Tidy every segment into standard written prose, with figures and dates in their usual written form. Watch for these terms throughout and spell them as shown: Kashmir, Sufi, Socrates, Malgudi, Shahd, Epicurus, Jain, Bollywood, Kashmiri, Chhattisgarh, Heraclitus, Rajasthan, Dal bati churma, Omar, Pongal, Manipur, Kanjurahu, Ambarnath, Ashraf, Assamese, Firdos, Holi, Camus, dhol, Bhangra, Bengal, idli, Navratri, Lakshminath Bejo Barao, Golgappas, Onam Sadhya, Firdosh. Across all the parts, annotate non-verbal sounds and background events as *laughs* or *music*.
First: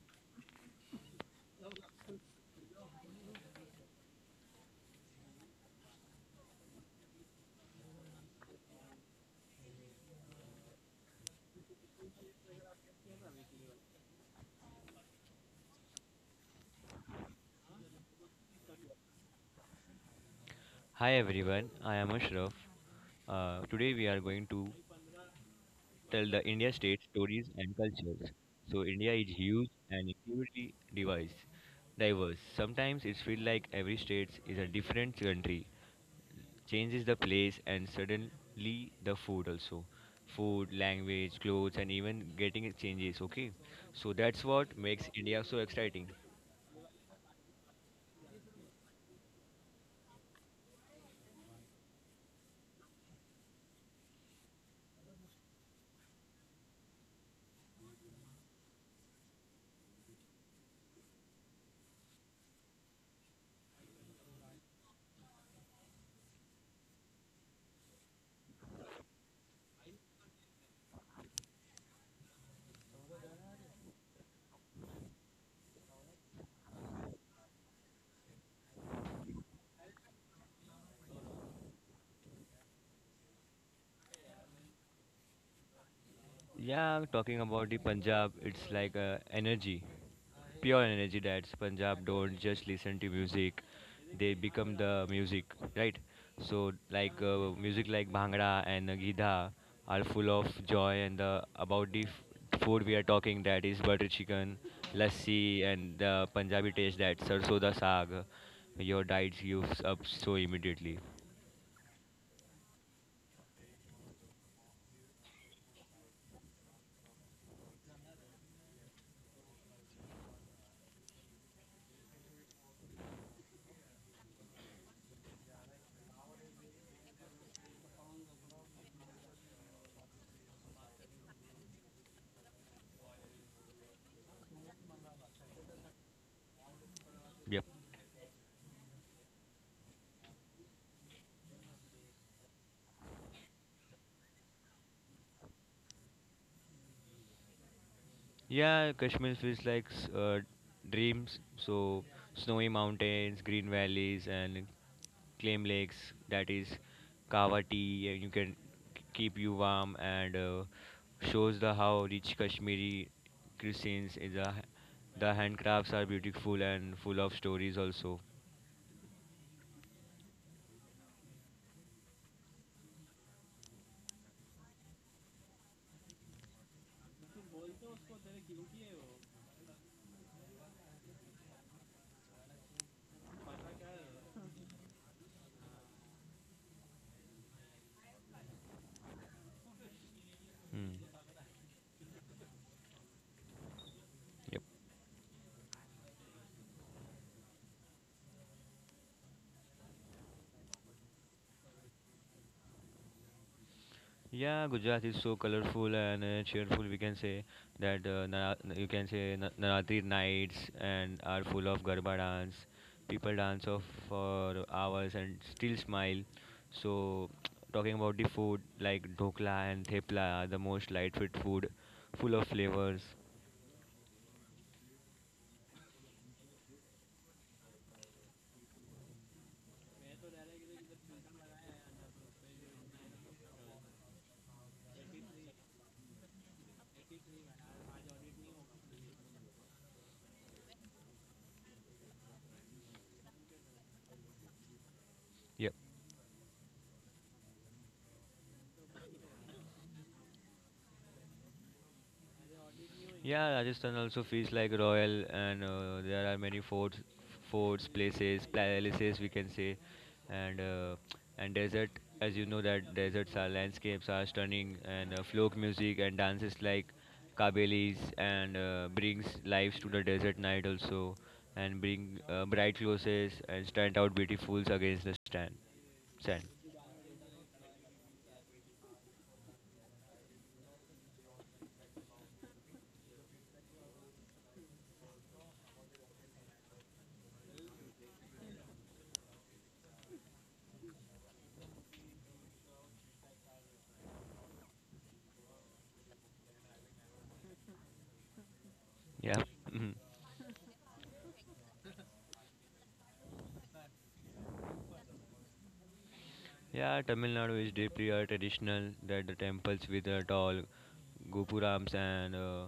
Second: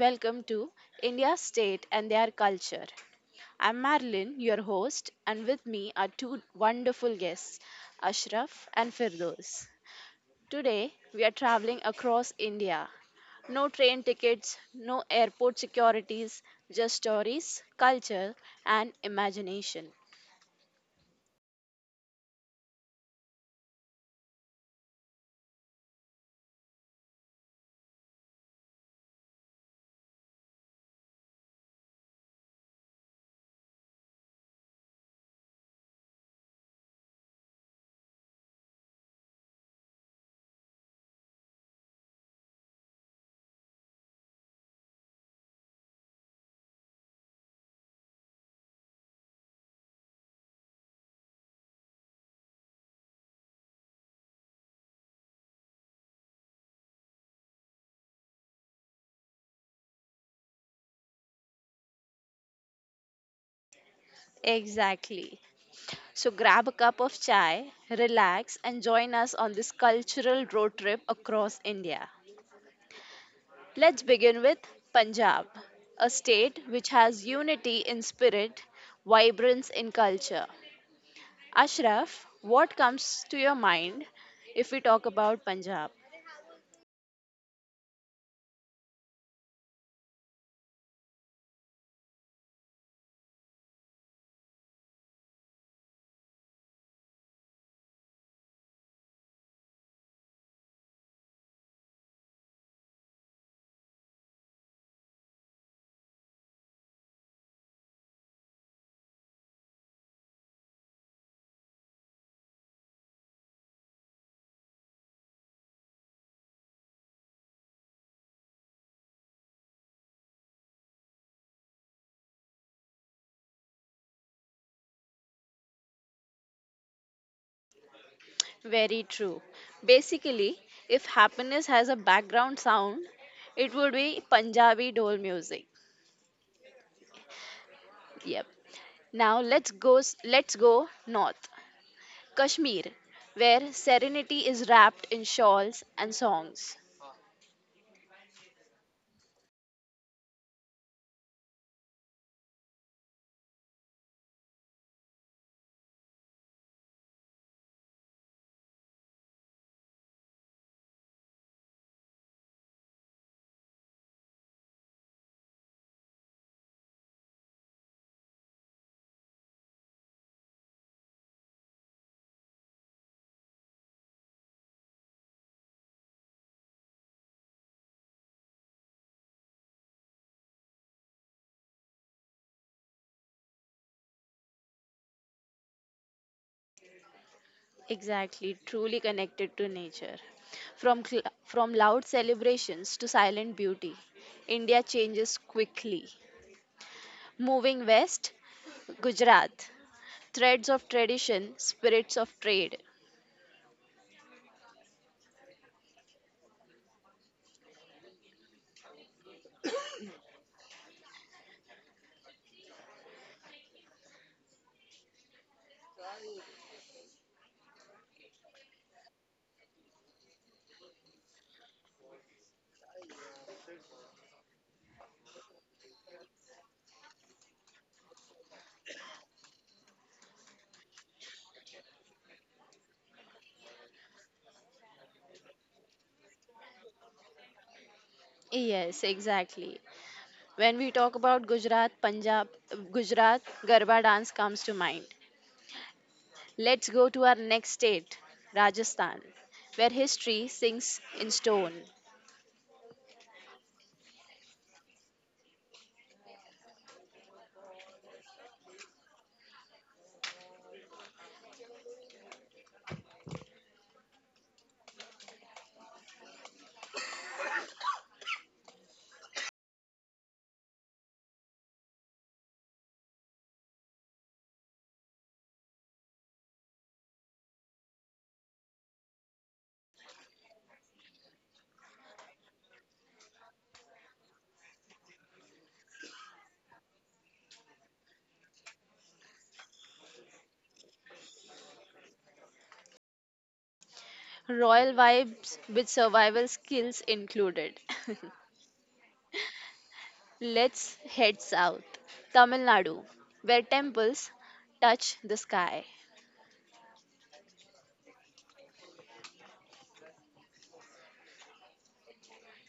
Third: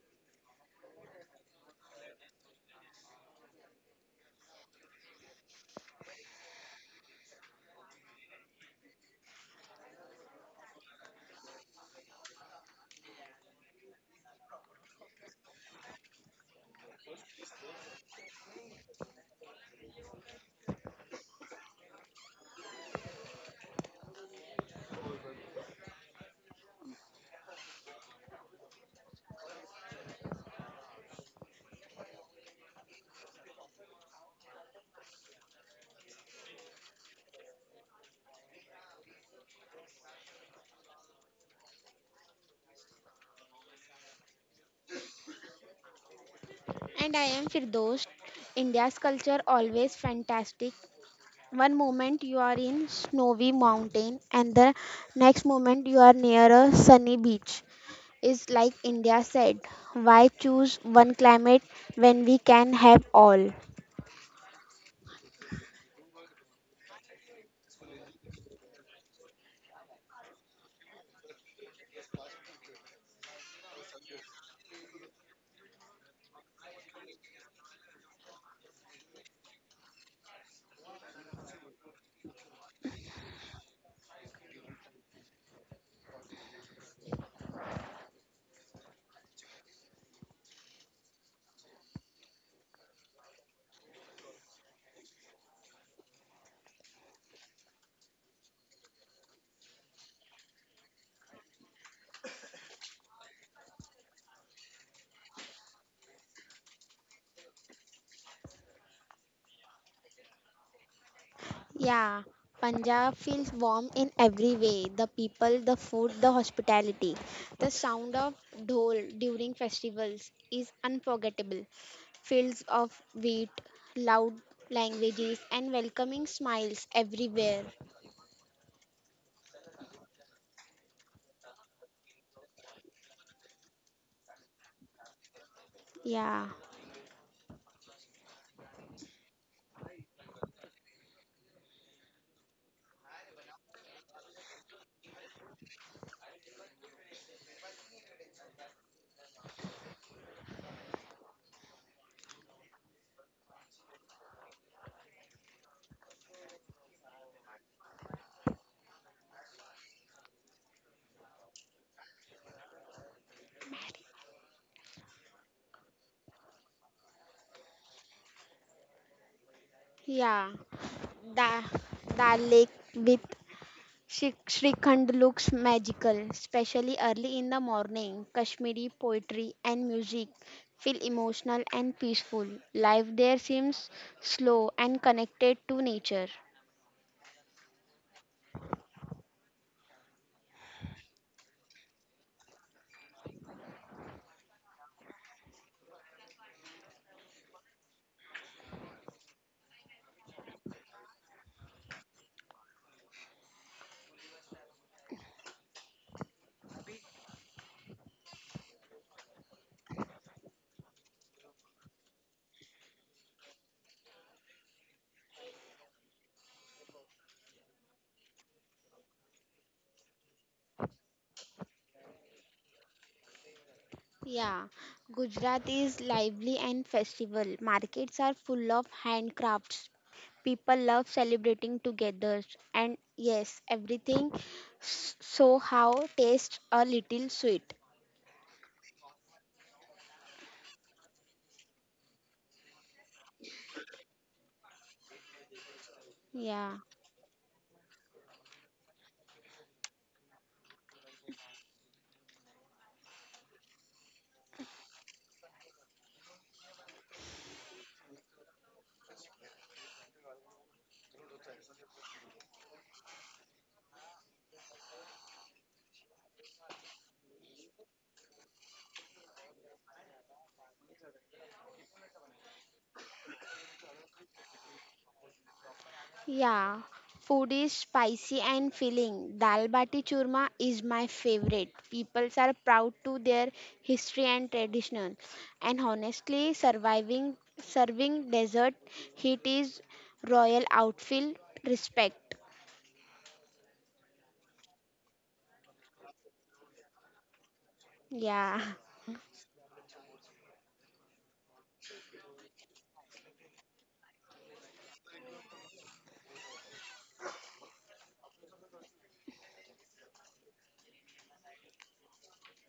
welcome to India's State and Their Culture. I'm Marilyn, your host, and with me are two wonderful guests, Ashraf and Firdos. Today, we are traveling across India. No train tickets, no airport securities, just stories, culture, and imagination. Hi everyone, I am Ashraf. Today we are going to tell the India state stories and cultures. So India is huge and incredibly diverse. Diverse. Sometimes it feels like every state is a different country. Changes the place and suddenly the food also. Food, language, clothes, and even getting it changes. Okay, so that's what makes India so exciting. And I am Firdosh. India's culture always fantastic. One moment you are in snowy mountain and the next moment you are near a sunny beach. Is like India said, why choose one climate when we can have all? Exactly. So grab a cup of chai, relax, and join us on this cultural road trip across India. Let's begin with Punjab, a state which has unity in spirit, vibrance in culture. Ashraf, what comes to your mind if we talk about Punjab? Yeah, I'm talking about the Punjab. It's like energy, pure energy. That's Punjab. Don't just listen to music; they become the music, right? So, like music like Bhangra and Gidha are full of joy and the about the food we are talking. That is butter chicken, lassi, and the Punjabi taste. That sarson da saag. Your diet gives up so immediately. Yeah, Punjab feels warm in every way the people, the food, the hospitality. The sound of dhol during festivals is unforgettable. Fields of wheat, loud languages, and welcoming smiles everywhere. Very true. Basically, if happiness has a background sound, it would be Punjabi dole music. Yeah, Yep. Yep. Now let's go north. Kashmir, where serenity is wrapped in shawls and songs. Yeah, Kashmir feels like dreams. So snowy mountains, green valleys, and claim lakes. That is kava tea, and you can keep you warm and shows the how rich Kashmiri cuisines is. A, the handcrafts are beautiful and full of stories also. yeah. Da Dal Lake with Shrikhand looks magical, especially early in the morning. Kashmiri poetry and music feel emotional and peaceful. Life there seems slow and connected to nature. Exactly, truly connected to nature. Hmm. From loud celebrations to silent beauty, Yep. India changes quickly. Moving west, Gujarat. Threads of tradition, spirits of trade. Yeah, Gujarat is so colorful and cheerful. We can say that you can say Navratri nights and are full of Garba dance. People dance off for hours and still smile. So, *tsk* talking about the food like dhokla and thepla, are the most light food, food full of flavors. Yeah, Gujarat is lively and festival. Markets are full of handcrafts. People love celebrating together. And yes, everything so how tastes a little sweet. Yes, exactly. When we talk about Gujarat, Punjab, Gujarat, Garba dance comes to mind. Yeah. Yeah. Let's go to our next state, Rajasthan, where history sinks in stone. Yeah, Rajasthan also feels like royal, and there are many forts, places, palaces we can say, and uh, and desert. As you know that deserts are landscapes are stunning, and folk music and dances like kabelis and brings lives to the desert night also, and bring bright clothes and stand out beautifuls against the stand sand. Yeah, food is spicy and filling. Dal bati churma is my favorite. People are proud to their history and tradition. And honestly, surviving serving dessert, heat is royal outfit respect. Royal vibes with survival skills included. *laughs* Yeah. Yeah. *laughs* Let's head south, Tamil Nadu, where temples touch the sky. Yeah, Tamil Nadu is deeply traditional. That the temples with tall gopurams and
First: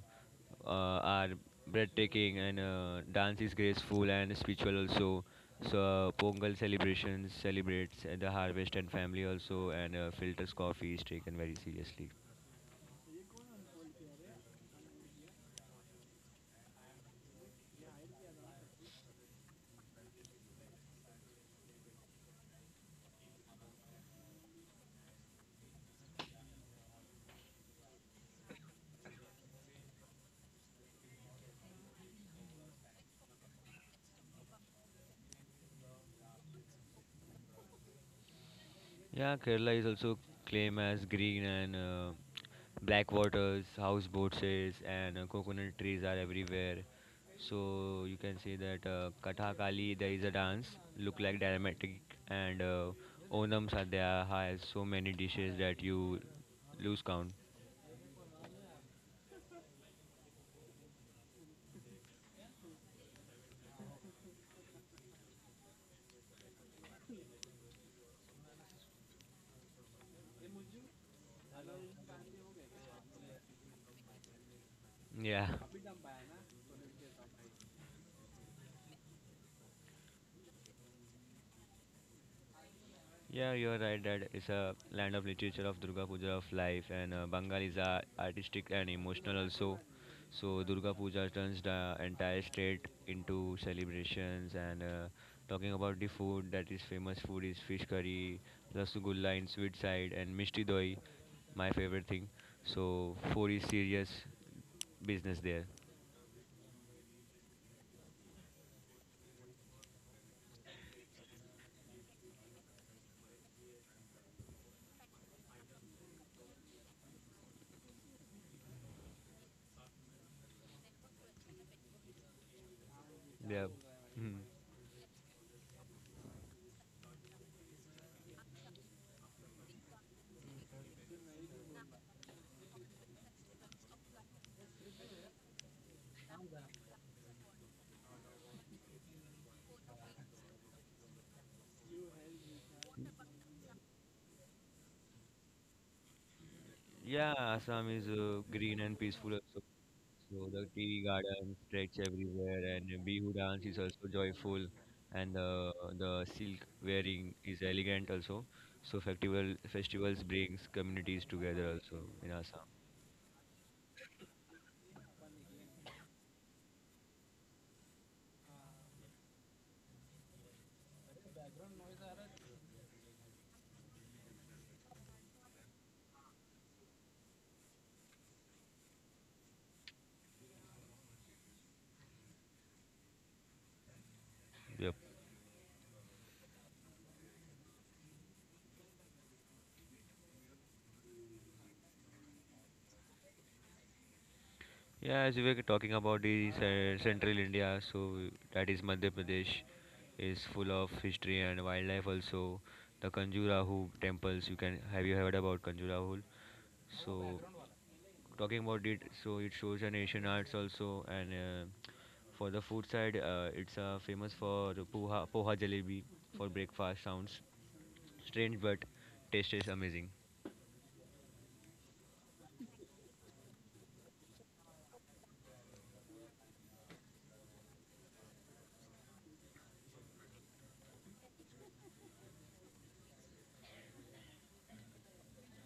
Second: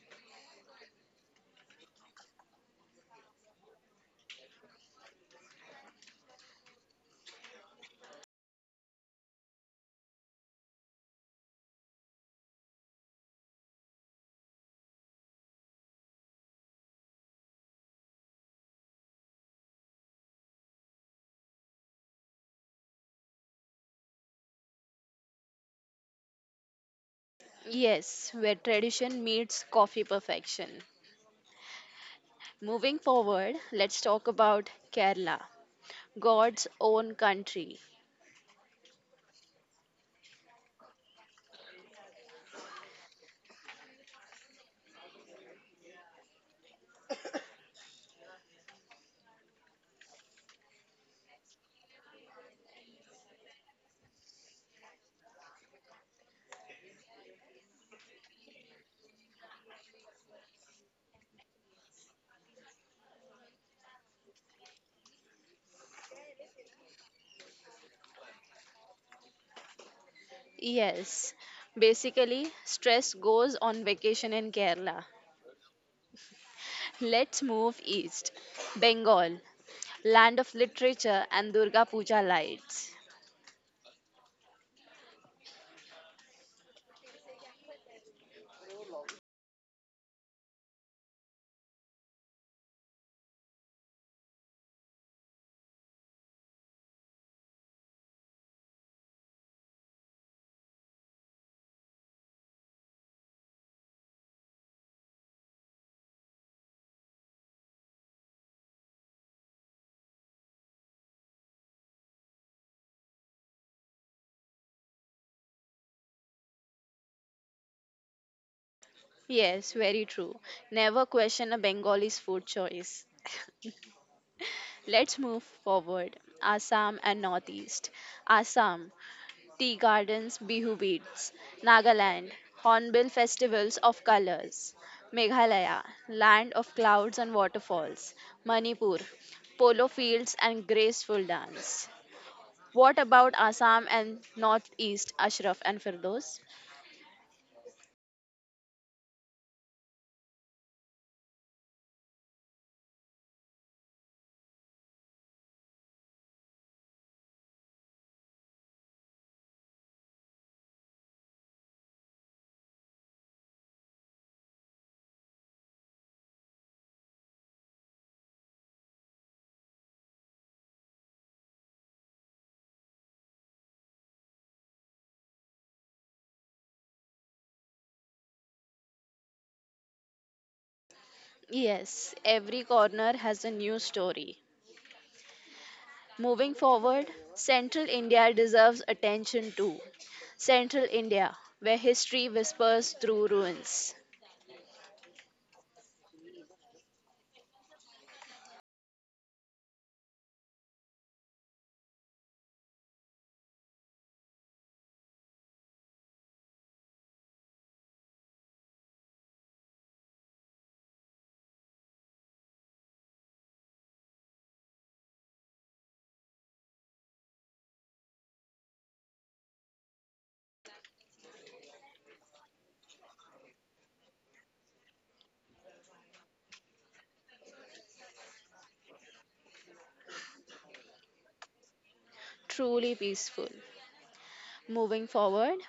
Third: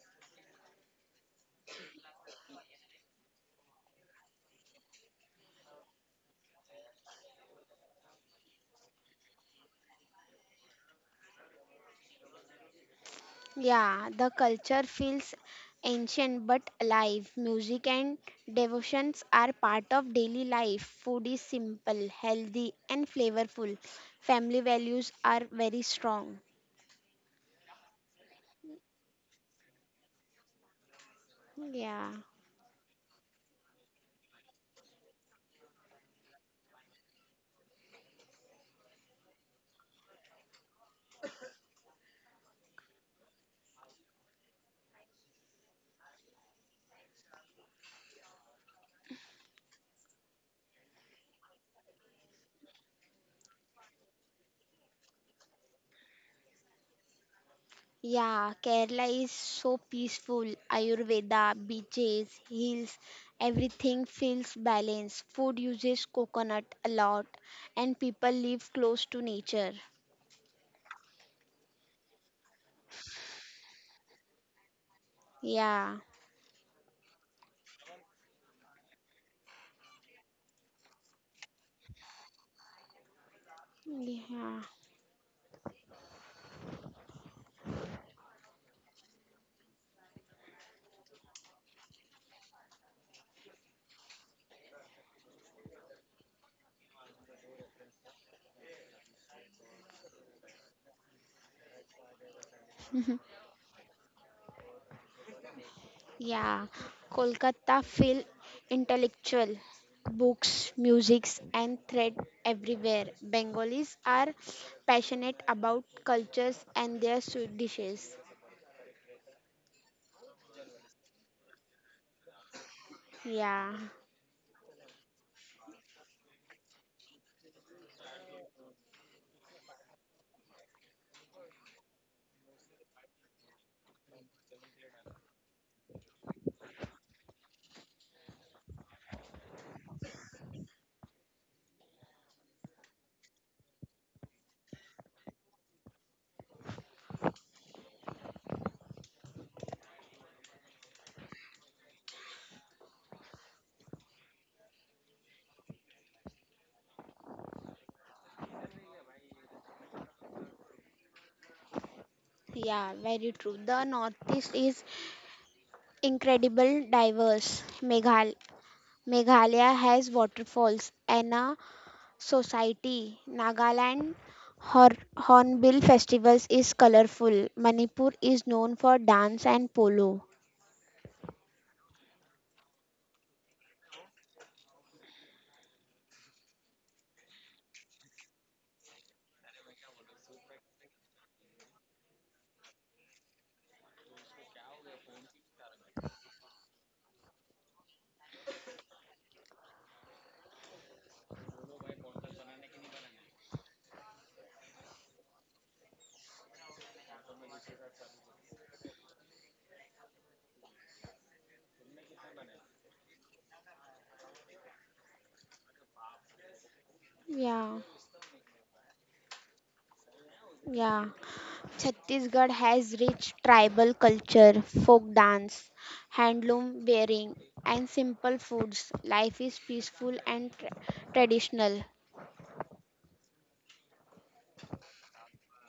are breathtaking, and dance is graceful and spiritual also. So Pongal celebrations celebrates the harvest and family also, and filters coffee is taken very seriously. Yeah, the culture feels ancient but alive. Music and devotions are part of daily life. Food is simple, healthy, and flavorful. Family values are very strong. Yes, where tradition meets coffee perfection. Yeah. Moving forward, let's talk about Kerala, God's own country. Yeah, Kerala is also claimed as green and black waters, houseboats is, and coconut trees are everywhere. So you can say that Kathakali, there is a dance, look like dramatic, and Onam Sadhya has so many dishes that you lose count. Yeah, Kerala is so peaceful. Ayurveda, beaches, hills, everything feels balanced. Food uses coconut a lot, and people live close to nature. Yes, basically, stress goes on vacation in Kerala. Yeah. Yeah. Let's move east, Bengal, land of literature and Durga Puja lights. Yeah, you're right. That is Yeah. a land of literature of Durga Puja of life, and Bengal is artistic and emotional also. So Durga Puja turns the entire state into celebrations. And Talking about the food, that is famous food is fish curry, rasgulla in sweet side, and mishti doi, my favorite thing. So *laughs* food is serious business there. Yeah, Kolkata feel intellectual. Books, musics and thread everywhere. Bengalis are passionate about cultures and their sweet dishes. Yes, very true. Never question a Bengali's food choice. Yeah. Yeah, Mhm. Let's move forward. Assam and Northeast. Assam, tea gardens, bihu beads. Nagaland, hornbill festivals of colors. Meghalaya, land of clouds and waterfalls. Manipur, polo fields and graceful dance. What about Assam and Northeast, Ashraf and Firdos? Yeah, Assam is green and peaceful also. So the tea garden stretch everywhere, and the Bihu dance is also joyful, and the silk wearing is elegant also. So festivals brings communities together also in Assam. yeah, very true. The Northeast is incredible diverse. Meghalaya has waterfalls and a society. Nagaland Hornbill festivals is colorful. Manipur is known for dance and polo. Yes, every corner has a new story. Yep. Moving forward, Central India deserves attention too. Central India, where history whispers through ruins. Yeah, as we were talking about the central India, so that is Madhya Pradesh, is full of history and wildlife also. The Kanjurahu temples, you can have you heard about Kanjurahu? So talking about it, so it shows an Asian arts also. And For the food side, it's famous for the poha, poha jalebi for breakfast. Sounds Yeah, strange, but taste is amazing. yeah. Chhattisgarh has rich tribal culture, folk dance, handloom wearing, and simple foods. Life is peaceful and traditional. Truly peaceful. Moving forward,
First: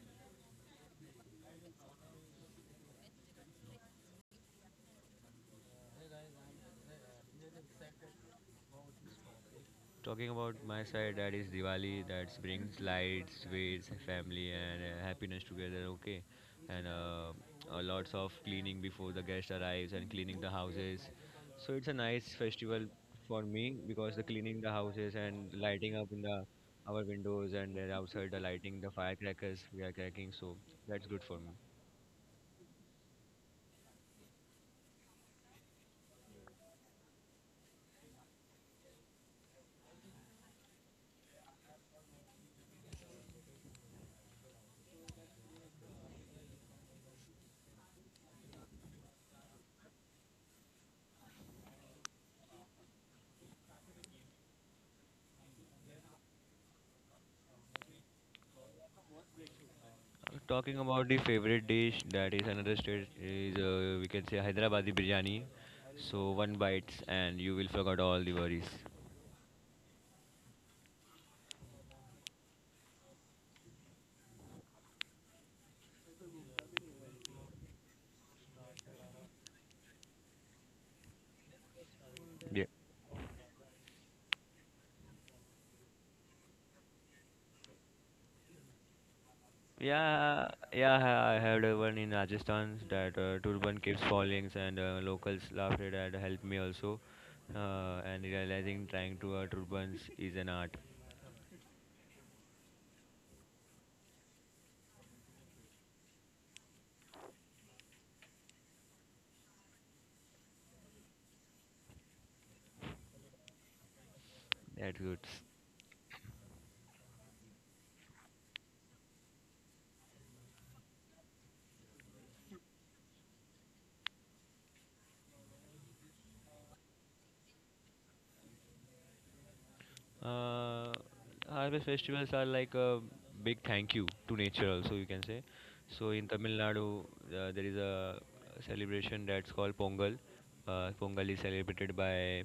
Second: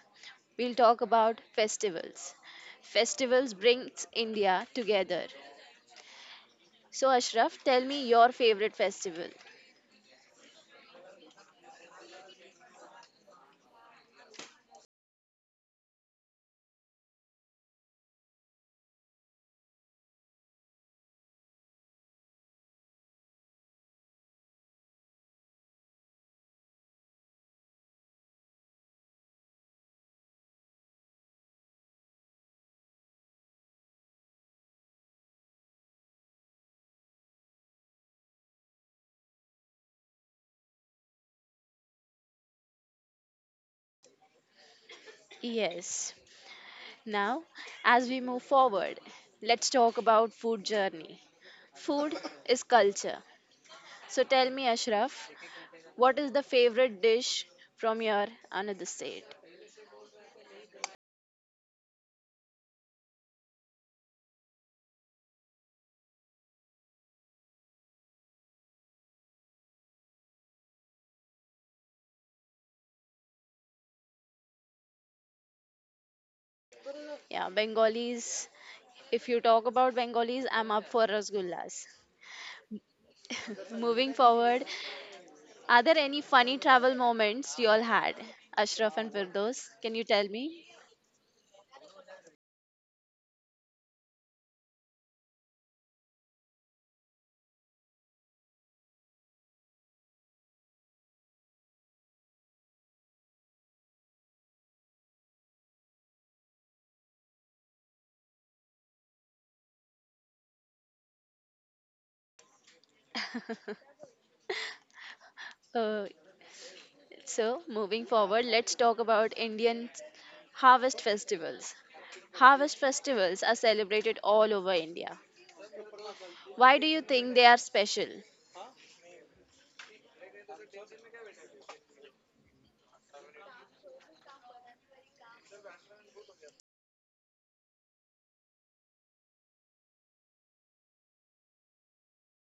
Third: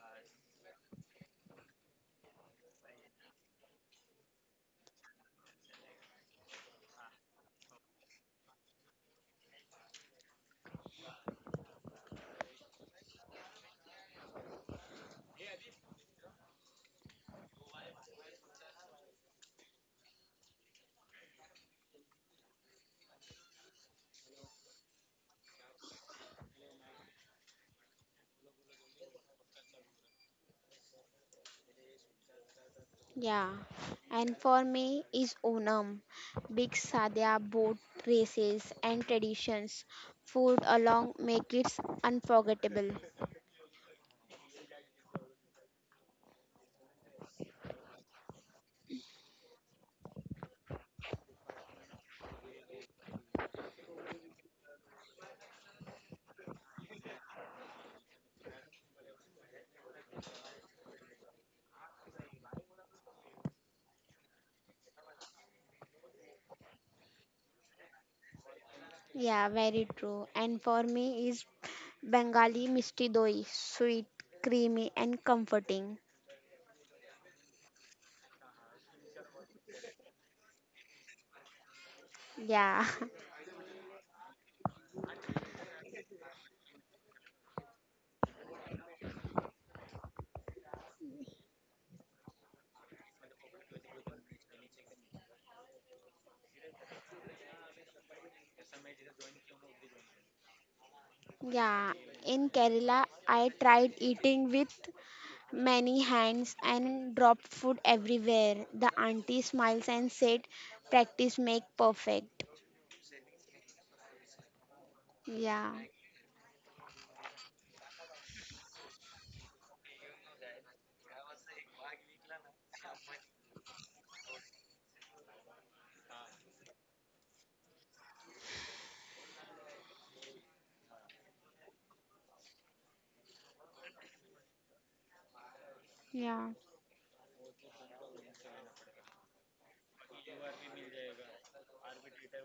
we'll talk about festivals. Festivals brings India together. So Ashraf, tell me your favorite festival. Talking about my side, that is Diwali. That brings lights, sweets, family, and happiness together. Okay, and lots of cleaning before the guest arrives and cleaning the houses. So it's a nice festival for me because the cleaning the houses and lighting up in the our windows and then outside the lighting the firecrackers we are cracking. So that's good for me. Yeah. And for me is Onam, big sadhya boat races and traditions. Food along make it unforgettable. Yes. Now, as we move forward, let's talk about food journey. Food is culture. So tell me Ashraf, what is the favorite dish from your another state? Talking about the favorite dish, that is another state is we can say Hyderabadi biryani. So one bites and you will forget all the worries. Yeah, very true. And for me is Bengali misti doi, sweet, creamy, and comforting. Yeah, Bengalis. If you talk about Bengalis, I'm up for rasgullas. Yeah. Yeah. *laughs* Moving forward, are there any funny travel moments you all had? Ashraf and Firdos, can you tell Yeah, me? yeah, I had one in Rajasthan that turban keeps falling and locals laughed at that helped me also. And realizing trying to turbans is an art. Yeah, in Kerala, I tried eating with many hands and dropped food everywhere. The auntie smiles and said, Practice make perfect. That's good. Yeah, Uh, so, moving forward, let's talk about Indian harvest festivals. Harvest festivals are celebrated all over India. Why do you think they are special? Uh, Harvest festivals are like a big thank you to nature, also you can say. So in yeah, Tamil Nadu, there is a celebration that's called Pongal. Pongal is celebrated by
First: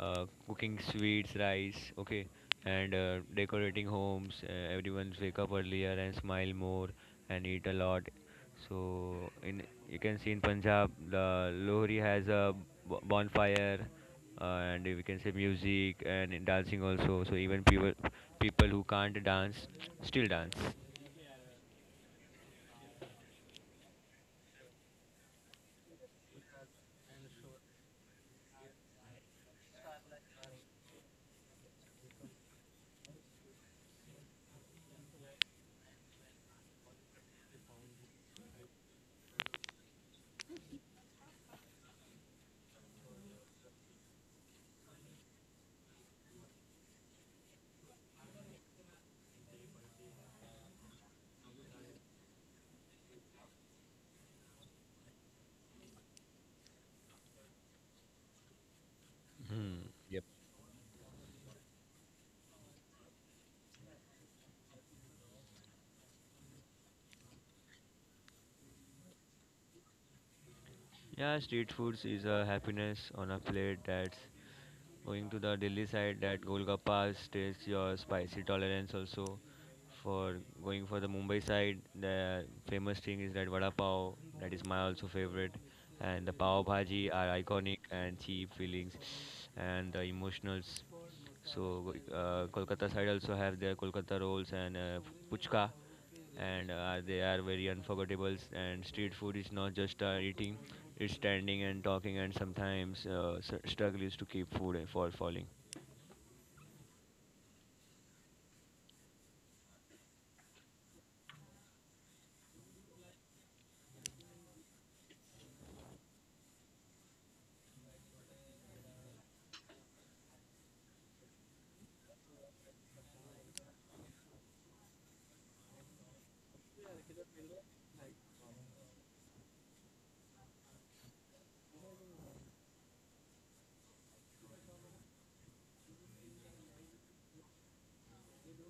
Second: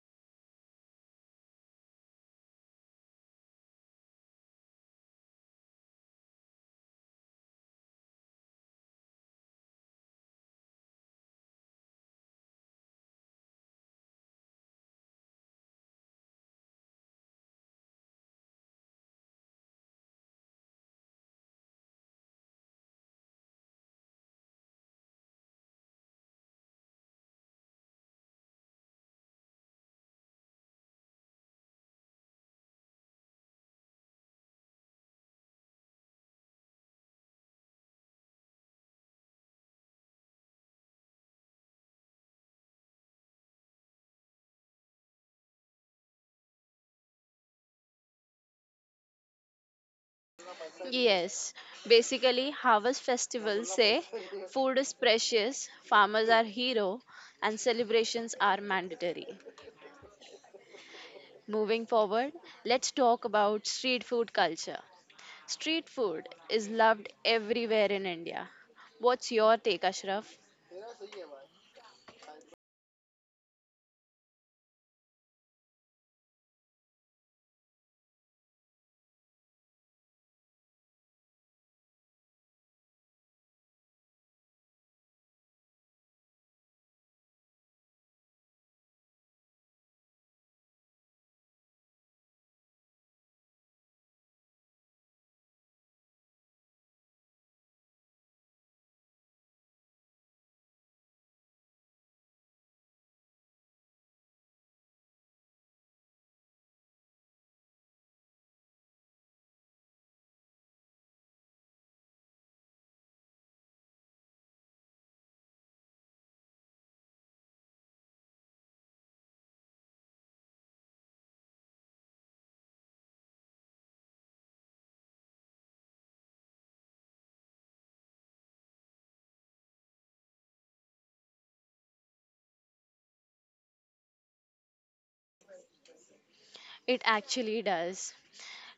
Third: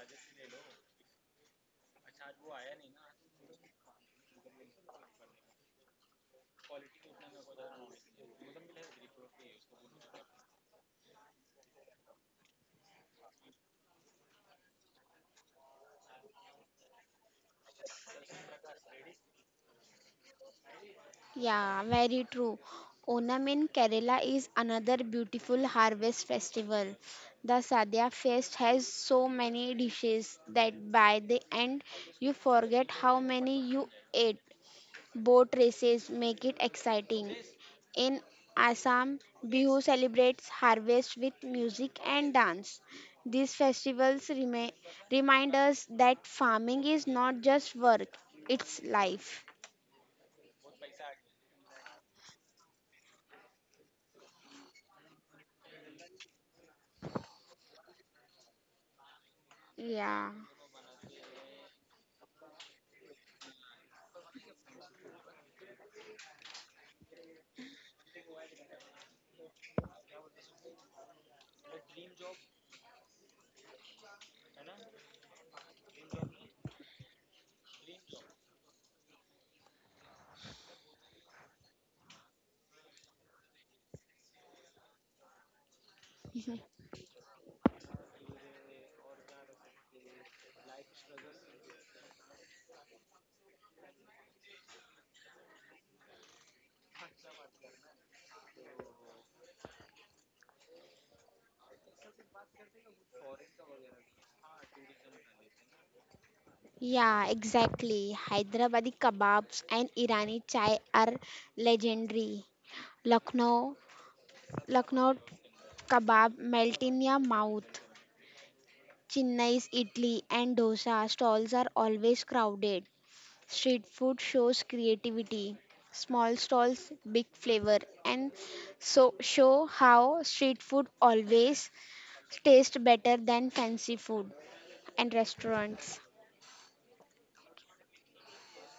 cooking sweets, rice, okay, and decorating homes. Everyone wake up earlier and smile more and eat a lot. So in you can see in Punjab, the Lohri has a bonfire and we can say music and in dancing also. So even people who can't dance still dance. yeah, very true. Onam in Kerala is another beautiful harvest festival. The Sadhya feast has so many dishes that by the end you forget how many you ate. Boat races make it exciting. In Assam, Bihu celebrates harvest with music and dance. These festivals remind us that farming is not just work, it's life. Yes, basically harvest festivals say food is precious, farmers are hero and celebrations are mandatory. Hmm. Yep. Yeah. Moving forward, let's talk about street food culture. Street food is loved everywhere in India. What's your take, Ashraf? Yeah, street foods is a happiness on a plate that's going to the Delhi side that Golgappas taste your spicy tolerance also. For going for the Mumbai side, the famous thing is that vada pav, that is my also favorite, and the pav *laughs* bhaji are iconic and cheap feelings, and the emotionals. So Kolkata side also have their Kolkata rolls and puchka and they are very unforgettable. And street food is not just eating; it's standing and talking, and sometimes struggles to keep food for falling. Yeah, exactly. Hyderabadi kebabs and Irani chai are legendary. Lucknow, Lucknow kebab melt in your mouth. Chennai's idli and dosa stalls are always crowded. Street food shows creativity, small stalls, big flavor, and so show how street food always tastes better than fancy food and restaurants. It actually does.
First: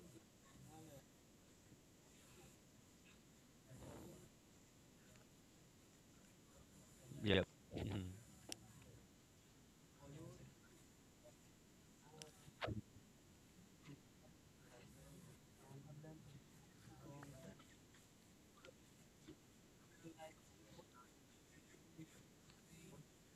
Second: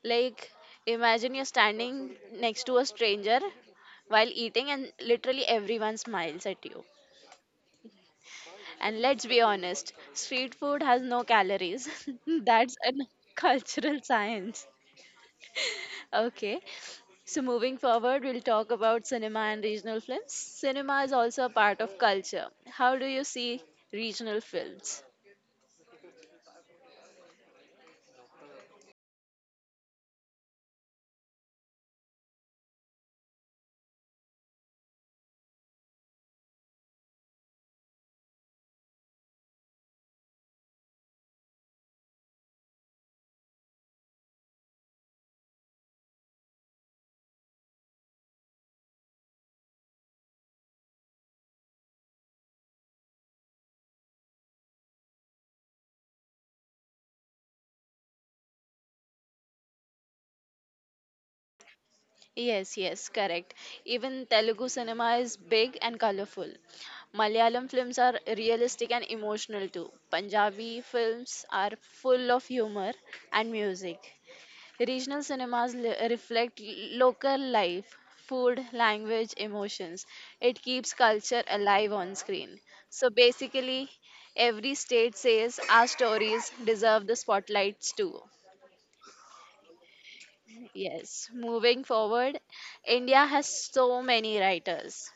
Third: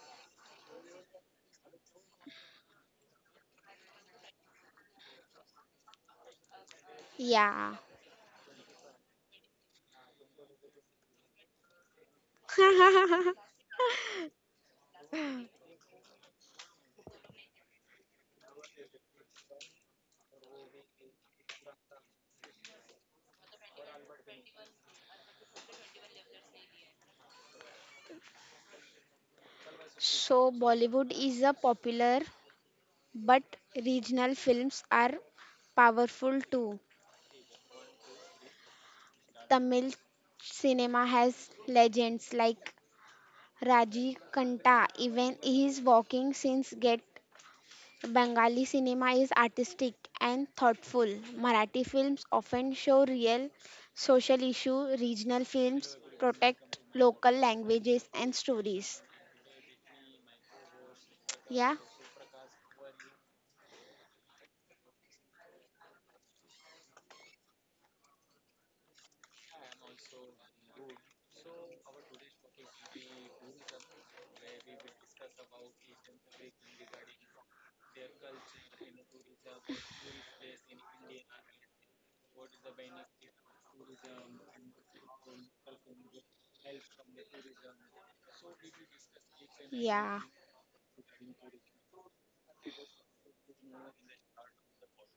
Like imagine you're standing next to a stranger while eating and literally everyone smiles at you. Yep. Yeah. Mhm. And let's be honest, street food has no calories. *laughs* That's a *laughs* cultural science. Okay. So, moving forward, we'll talk about cinema and regional films. Cinema is also a part of culture. How do you see regional films? So Bollywood is a popular, but regional films are powerful too. Tamil cinema has legends like Raji Kanta. Even his walking scenes get Bengali cinema is artistic and thoughtful. Marathi films often show real social issues. Regional films protect local languages and stories. Yeah, Yes, yes, correct. Even Telugu cinema is big and colorful. Malayalam films are realistic and emotional too. Punjabi films are full of humor and music. Reflect local life, food, language, emotions. It keeps culture alive on screen. So basically, every state says our stories deserve the spotlights too. yeah, Yes, moving forward, India has so many writers.